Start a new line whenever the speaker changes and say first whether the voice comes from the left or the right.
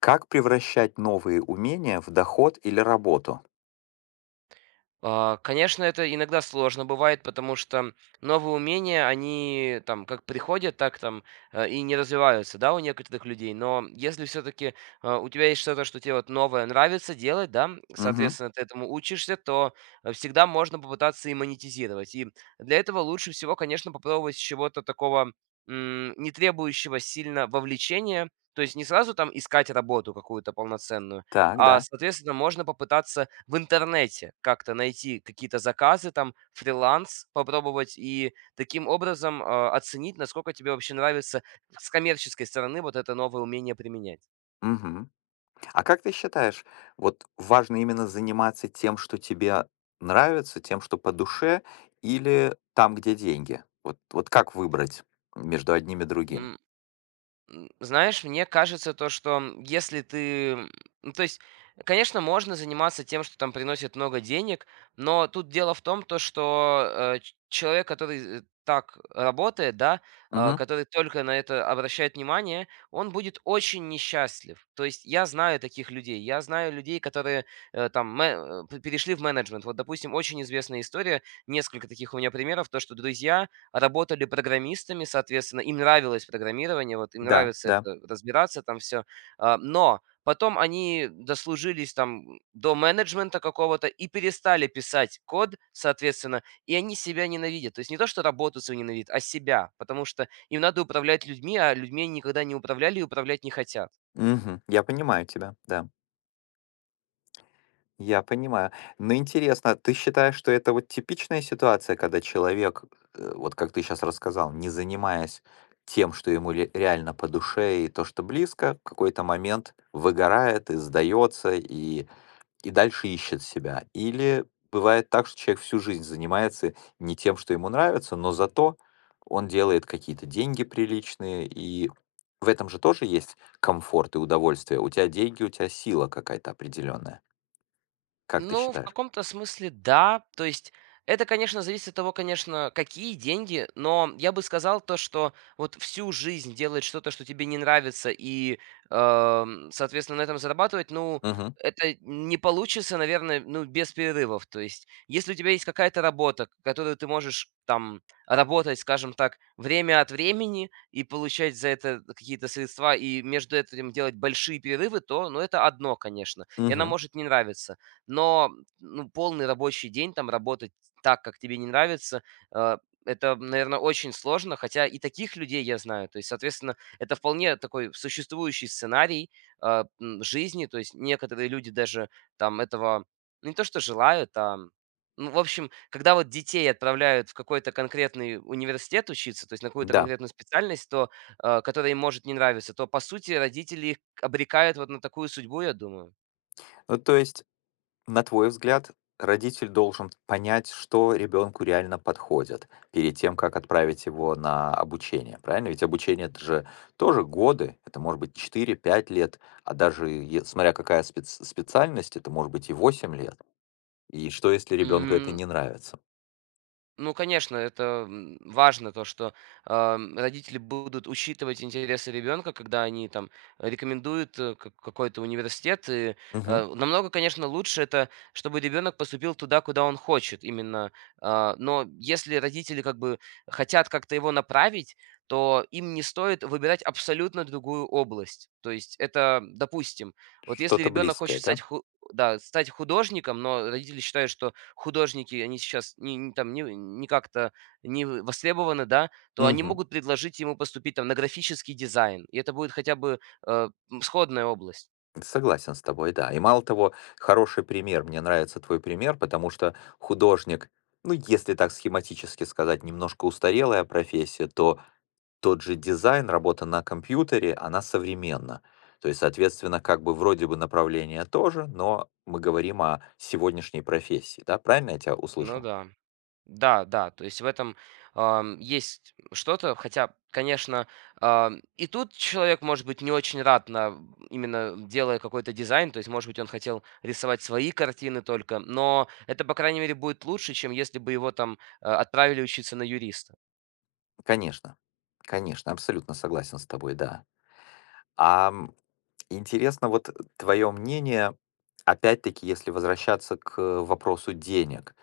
left: Как превращать новые умения в доход или работу?
right: Конечно, это иногда сложно бывает, потому что новые умения, они там как приходят, так там и не развиваются, да, у некоторых людей. Но если все-таки у тебя есть что-то, что тебе вот новое нравится делать, да,
left: Мгм.
right: соответственно, ты этому учишься, то всегда можно попытаться и монетизировать. И для этого лучше всего, конечно, попробовать с чего-то такого, не требующего сильно вовлечения, то есть не сразу там искать работу какую-то полноценную,
left: Так, да.
right: соответственно, можно попытаться в интернете как-то найти какие-то заказы, там, фриланс попробовать и таким образом, оценить, насколько тебе вообще нравится с коммерческой стороны вот это новое умение применять.
left: Мгм. А как ты считаешь, вот важно именно заниматься тем, что тебе нравится, тем, что по душе, или там, где деньги? Вот, вот как выбрать между одним и другим?
right: М. Знаешь, мне кажется то, что, если ты, ну, то есть, конечно, можно заниматься тем, что там приносит много денег, но тут дело в том, то, что, э, ч человек, который, так работает, да,
left: Мгм.
right: который только на это обращает внимание, он будет очень несчастлив. То есть я знаю таких людей. Я знаю людей, которые, там мэ э, п перешли в менеджмент. Вот, допустим, очень известная история, несколько таких у меня примеров, то, что друзья, работали программистами, соответственно, им нравилось программирование, вот им
left: Да,
right: нравится
left: да.
right: это разбираться там все, но потом они дослужились там до менеджмента какого-то и перестали писать код, соответственно, и они себя ненавидят. То есть не то, что работу свою ненавидят, а себя, потому что им надо управлять людьми, а людьми они никогда не управляли и управлять не хотят.
left: Мгм. Я понимаю тебя, да. Я понимаю. Но интересно, ты считаешь, что это вот типичная ситуация, когда человек, вот как ты сейчас рассказал, не занимаясь тем, что ему реально по душе и то, что близко, в какой-то момент выгорает и сдается, и дальше ищет себя? Или бывает так, что человек всю жизнь занимается не тем, что ему нравится, но зато он делает какие-то деньги приличные, и в этом же тоже есть комфорт и удовольствие. У тебя деньги, у тебя сила какая-то определенная. Как ты
right: Ну, в
left: считаешь?
right: каком-то смысле да. То есть это, конечно, зависит от того, конечно, какие деньги, но я бы сказал то, что вот всю жизнь делать что-то, что тебе не нравится, и, соответственно, на этом зарабатывать, ну,
left: Мгм.
right: это не получится, наверное, ну, без перерывов. То есть, если у тебя есть какая-то работа, которую ты можешь там работать, скажем так, время от времени и получать за это какие-то средства, и между этим делать большие перерывы, то, ну, это одно, конечно, и она
left: Мгм.
right: может не нравиться. Но, ну, полный рабочий день там работать так, как тебе не нравится, э, это, наверное, очень сложно, хотя и таких людей я знаю. То есть, соответственно, это вполне такой существующий сценарий, жизни. То есть некоторые люди даже там этого ну, не то что желают, ну, в общем, когда вот детей отправляют в какой-то конкретный университет учиться, то есть на какую-то
left: Да.
right: конкретную специальность, то, которая им может не нравиться, то, по сути, родители их обрекают вот на такую судьбу, я думаю.
left: Ну, то есть, на твой взгляд, родитель должен понять, что ребенку реально подходит перед тем, как отправить его на обучение, правильно? Ведь обучение это же тоже годы, это может быть 4-5 лет, а даже смотря какая специальность, это может быть и 8 лет. И что, если ребенку это
right: М,
left: не нравится?
right: Ну, конечно, это важно, то, что родители будут учитывать интересы ребенка, когда они там рекомендуют какой-то университет. И,
left: Мгм.
right: намного, конечно, лучше это, чтобы ребенок поступил туда, куда он хочет именно. Но если родители как бы хотят как-то его направить, то им не стоит выбирать абсолютно другую область. То есть это, допустим, вот если
left: Что-то
right: ребенок хочет
left: близкое, да?
right: стать художником, но родители считают, что художники, они сейчас не там не как-то не в востребованы, да, то они
left: Мгм.
right: могут предложить ему поступить там на графический дизайн, и это будет хотя бы, сходная область.
left: Согласен с тобой, да. И мало того, хороший пример. Мне нравится твой пример, потому что художник, ну, если так схематически сказать, немножко устарелая профессия, то тот же дизайн, работа на компьютере, она современна. То есть, соответственно, как бы вроде бы направление тоже, но мы говорим о сегодняшней профессии, да? Правильно я тебя
right: Ну
left: услышал?
right: да. Да, да, то есть в этом, есть что-то, хотя, конечно, и тут человек может быть не очень рад на именно делая какой-то дизайн, то есть, может быть, он хотел рисовать свои картины только, но это, по крайней мере, будет лучше, чем если бы его там, отправили учиться на юриста.
left: Конечно. Конечно, абсолютно согласен с тобой, да. А интересно вот твое мнение, опять-таки, если возвращаться к вопросу денег.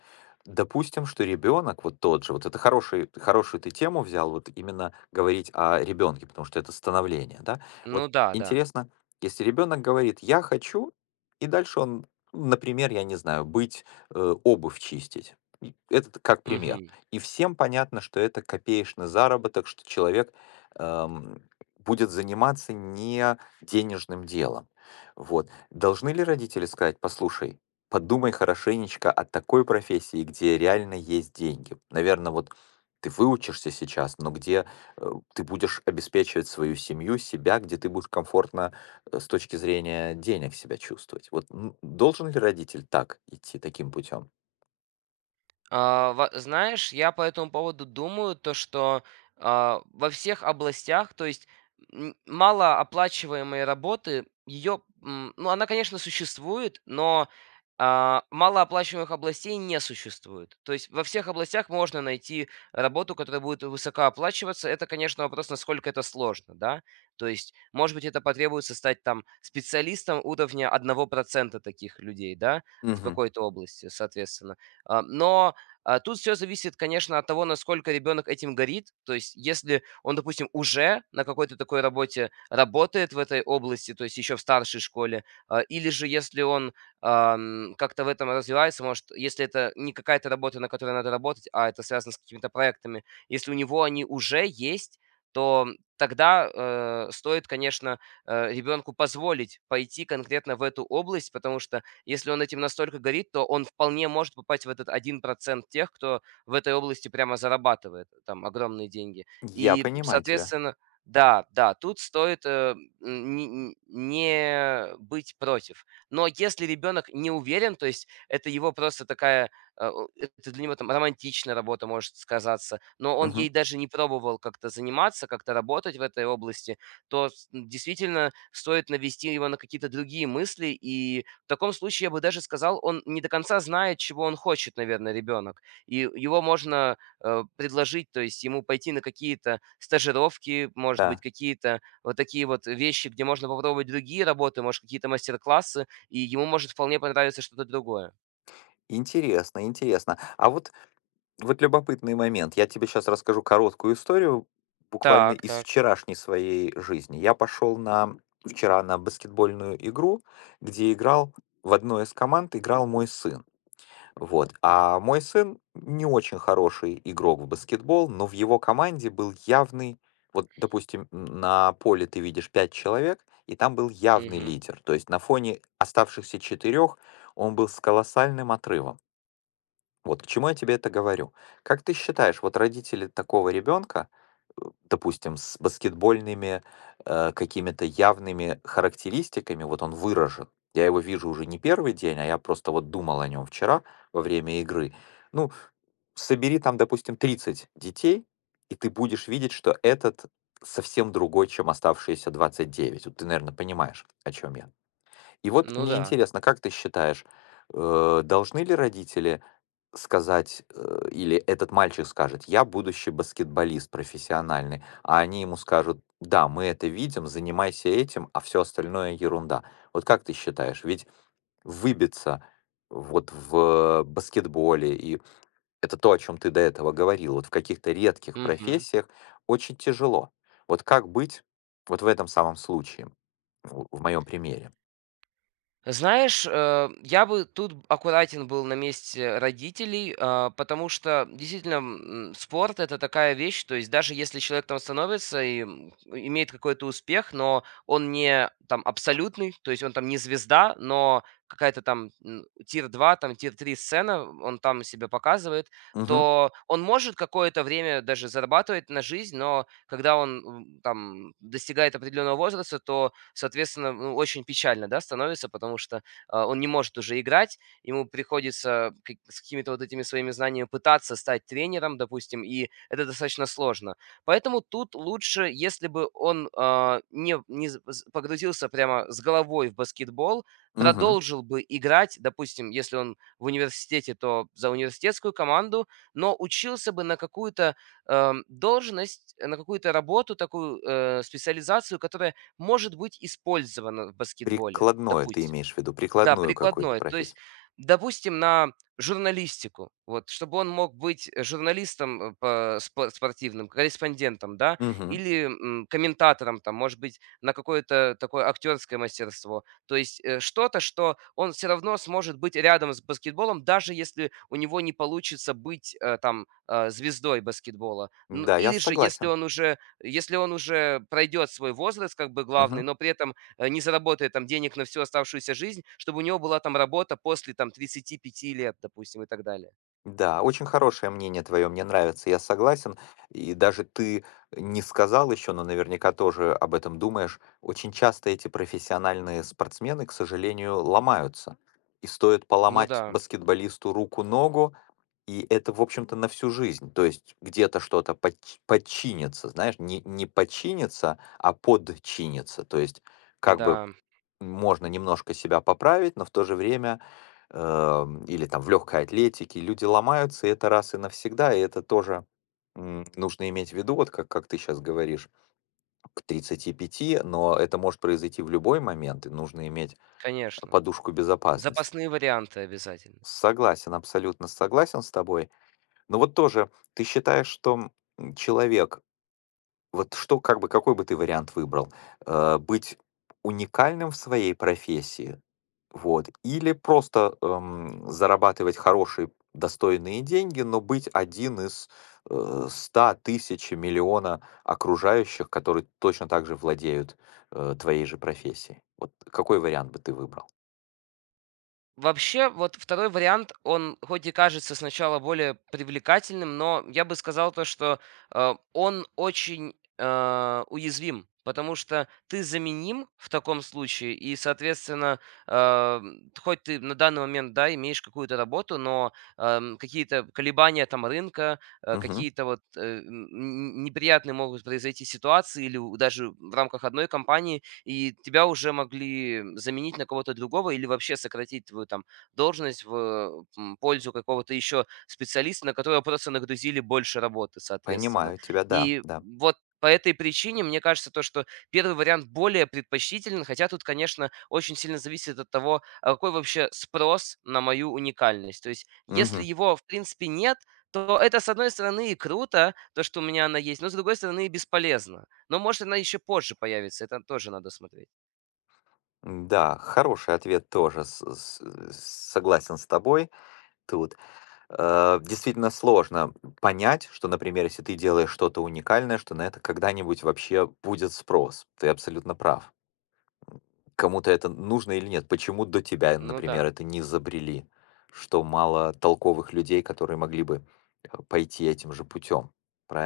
left: Допустим, что ребенок вот тот же, вот это хороший, хорошую ты тему взял, вот именно говорить о ребенке, потому что это становление, да. Вот
right: Ну да, да.
left: интересно, если ребенок говорит, я хочу, и дальше он, например, я не знаю, быть, обувь чистить. И это как пример.
right: Мгм.
left: И всем понятно, что это копеечный заработок, что человек эм, будет заниматься не денежным делом. Вот. Должны ли родители сказать, послушай, подумай хорошенечко о такой профессии, где реально есть деньги. Наверное, вот ты выучишься сейчас, но где, ты будешь обеспечивать свою семью, себя, где ты будешь комфортно, с точки зрения денег себя чувствовать. Вот, должен ли родитель так идти, таким путем?
right: А, во знаешь, я по этому поводу думаю, то что, во всех областях, то есть, малооплачиваемой работы, ну, она, конечно, существует, но, малооплачиваемых областей не существует. То есть во всех областях можно найти работу, которая будет высокооплачиваться. Это, конечно, вопрос, насколько это сложно, да. То есть, может быть, это потребуется стать там специалистом уровня 1% таких людей, да, в
left: Мгм.
right: какой-то области, соответственно. Но тут все зависит, конечно, от того, насколько ребенок этим горит. То есть если он, допустим, уже на какой-то такой работе работает в этой области, то есть еще в старшей школе, или же если он, как-то в этом развивается, может, если это не какая-то работа, на которой надо работать, а это связано с какими-то проектами, если у него они уже есть, то тогда, стоит, конечно, ребенку позволить пойти конкретно в эту область, потому что если он этим настолько горит, то он вполне может попасть в этот 1% тех, кто в этой области прямо зарабатывает там огромные деньги.
left: Я
right: И,
left: понимаю тебя.
right: соответственно, да, да, тут стоит, не быть против. Но если ребенок не уверен, то есть это его просто такая, э, о это для него там романтичная работа может сказаться, но он
left: Мгм.
right: ей даже не пробовал как-то заниматься, как-то работать в этой области, то с действительно стоит навести его на какие-то другие мысли и, в таком случае, я бы даже сказал, он не до конца знает, чего он хочет, наверное, ребенок. И его можно предложить, то есть ему пойти на какие-то стажировки, может быть,
left: Да.
right: какие-то вот такие вот вещи, где можно попробовать другие работы, может, какие-то мастер-классы, и ему может вполне понравиться что-то другое.
left: Интересно. А Вот любопытный момент. Я тебе сейчас расскажу короткую историю, буквально
right: Так,
left: из
right: так.
left: вчерашней своей жизни. Я пошел на вчера на баскетбольную игру, где играл в одной из команд играл мой сын. Вот. А мой сын не очень хороший игрок в баскетбол, но в его команде был явный, вот, допустим, на поле ты видишь пять человек, и там был явный
right: Мгм.
left: лидер. То есть на фоне оставшихся четырех он был с колоссальным отрывом. Вот к чему я тебе это говорю. Как ты считаешь, вот родители такого ребенка, э, допустим, с баскетбольными какими-то явными характеристиками, вот он выражен. Я его вижу уже не первый день, а я просто вот думал о нем вчера во время игры. Ну, собери там, допустим, 30 детей, и ты будешь видеть, что этот совсем другой, чем оставшиеся 29. Вот ты, наверное, понимаешь, о чем я. И вот
right: Ну
left: мне
right: да.
left: интересно, как ты считаешь, должны ли родители сказать, или этот мальчик скажет: "Я будущий баскетболист профессиональный", а они ему скажут: "Да, мы это видим, занимайся этим, а все остальное ерунда". Вот как ты считаешь, ведь выбиться вот в баскетболе, и это то, о чем ты до этого говорил, вот в каких-то редких
right: Мгм.
left: профессиях очень тяжело. Вот как быть вот в этом самом случае, в моём примере?
right: Знаешь, я бы тут аккуратен был на месте родителей, потому что действительно спорт это такая вещь, то есть даже если человек там становится и имеет какой-то успех, но он не там абсолютный, то есть он там не звезда, но какая-то там тир два, там тир три сцена, он там себя показывает,
left: Мгм,
right: то он может какое-то время даже зарабатывать на жизнь, но когда он там достигает определенного возраста, то, соответственно, ну, очень печально, да, становится, потому что он не может уже играть, ему приходится с какими-то вот этими своими знаниями пытаться стать тренером, допустим, и это достаточно сложно. Поэтому тут лучше, если бы он не погрузился прямо с головой в баскетбол,
left: мгм.
right: продолжил бы играть, допустим, если он в университете, то за университетскую команду, но учился бы на какую-то, должность, на какую-то работу такую, специализацию, которая может быть использована в баскетболе,
left: Прикладное ты
right: допустим.
left: имеешь в виду,
right: Да,
left: прикладную какую-то
right: прикладное. То есть,
left: профессию.
right: допустим, на журналистику, вот, чтобы он мог быть журналистом по спортивным, корреспондентом, да,
left: Мгм.
right: или комментатором, там, может быть, на какое-то такое актерское мастерство. То есть что-то, что он все равно сможет быть рядом с баскетболом, даже если у него не получится быть там звездой баскетбола. Ну,
left: Да, я
right: или же, если
left: согласен.
right: он уже, если он уже пройдет свой возраст, как бы главный,
left: Мгм.
right: но при этом не заработает там денег на всю оставшуюся жизнь, чтобы у него была там работа после там 35 лет, допустим, и так далее.
left: Да, очень хорошее мнение твое, мне нравится, я согласен. И даже ты не сказал еще, но наверняка тоже об этом думаешь. Очень часто эти профессиональные спортсмены, к сожалению, ломаются. И стоит
right: Ну
left: поломать
right: да,
left: баскетболисту руку-ногу, и это, в общем-то, на всю жизнь. То есть где-то что-то подчинится, знаешь, не подчинится, а подчинится. То есть как бы
right: да,
left: можно немножко себя поправить, но в то же время, или там в легкой атлетике, люди ломаются, и это раз и навсегда, и это тоже нужно иметь в виду, вот как ты сейчас говоришь, к 35, но это может произойти в любой момент, и нужно иметь
right: конечно.
left: подушку безопасности.
right: Запасные варианты обязательно.
left: Согласен, абсолютно согласен с тобой. Но вот тоже, ты считаешь, что человек, вот что, как бы, какой бы ты вариант выбрал? Быть уникальным в своей профессии. Вот. Или просто, зарабатывать хорошие, достойные деньги, но быть один из, 100, 1000, миллиона окружающих, которые точно так же владеют, твоей же профессией. Вот какой вариант бы ты выбрал?
right: Вообще, вот второй вариант, он хоть и кажется сначала более привлекательным, но я бы сказал то, что, он очень, уязвим, потому что ты заменим в таком случае и, соответственно, хоть ты на данный момент, да, имеешь какую-то работу, но, какие-то колебания там рынка,
left: Мгм.
right: какие-то вот, н н неприятные могут произойти ситуации или у даже в рамках одной компании и тебя уже могли заменить на кого-то другого или вообще сократить твою там должность в пользу какого-то еще специалиста, на которого просто нагрузили больше работы, соответственно.
left: Понимаю тебя, да,
right: И
left: да.
right: вот по этой причине, мне кажется, то, что первый вариант более предпочтителен, хотя тут, конечно, очень сильно зависит от того, а какой вообще спрос на мою уникальность. То есть, если
left: Мгм.
right: его, в принципе, нет, то это, с одной стороны, и круто, то, что у меня она есть, но, с другой стороны, и бесполезно. Но, может, она еще позже появится, это тоже надо смотреть.
left: Да, хороший ответ тоже. С Согласен с тобой. Тут действительно сложно понять, что, например, если ты делаешь что-то уникальное, что на это когда-нибудь вообще будет спрос. Ты абсолютно прав. Кому-то это нужно или нет? Почему до тебя,
right: Ну да.
left: например, это не изобрели? Что мало толковых людей, которые могли бы пойти этим же путем,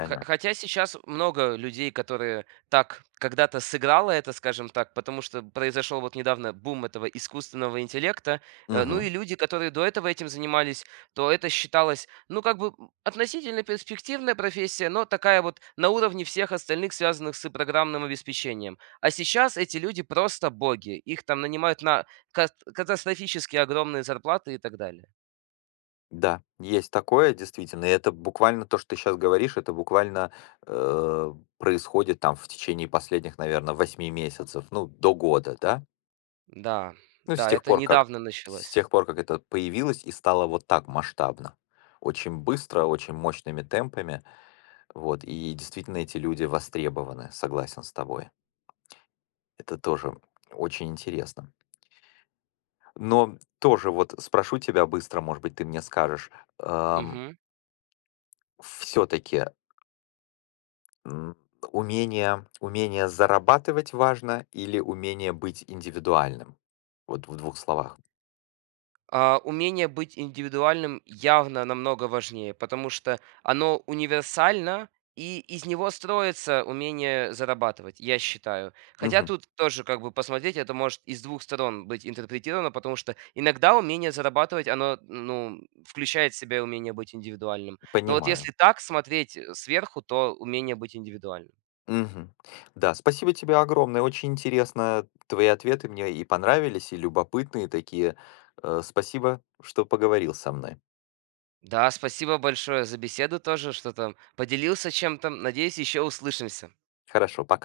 right: Хо хотя сейчас много людей, которые так когда-то сыграло это, скажем так, потому что произошел вот недавно бум этого искусственного интеллекта. Ну и
left: Мгм.
right: люди, которые до этого этим занимались, то это считалось, ну, как бы относительно перспективная профессия, но такая вот на уровне всех остальных, связанных с программным обеспечением. А сейчас эти люди просто боги. Их там нанимают на катастрофически огромные зарплаты и так далее.
left: Да, есть такое, действительно. И это буквально то, что ты сейчас говоришь, это буквально происходит там в течение последних, наверное, 8 месяцев, ну, до года, да?
right: Да,
left: Ну, с
right: да,
left: тех
right: это
left: пор, как
right: недавно
left: с
right: началось.
left: тех пор, как это появилось и стало вот так масштабно. Очень быстро, очень мощными темпами. Вот, и действительно эти люди востребованы, согласен с тобой. Это тоже очень интересно. Но тоже вот спрошу тебя быстро, может быть, ты мне скажешь,
right: Мгм.
left: все-таки умение зарабатывать важно или умение быть индивидуальным? Вот в двух словах.
right: Умение быть индивидуальным явно намного важнее, потому что оно универсально, и из него строится умение зарабатывать, я считаю. Хотя
left: Мгм.
right: тут тоже как бы посмотреть, это может из двух сторон быть интерпретировано, потому что иногда умение зарабатывать, оно, ну, включает в себя умение быть индивидуальным. Но вот если
left: Понимаю.
right: так смотреть сверху, то умение быть индивидуальным.
left: Мгм. Да, спасибо тебе огромное. Очень интересно твои ответы мне и понравились, и любопытные такие. Спасибо, что поговорил со мной.
right: Да, спасибо большое за беседу тоже, что там поделился чем-то. Надеюсь, еще услышимся.
left: Хорошо, пока.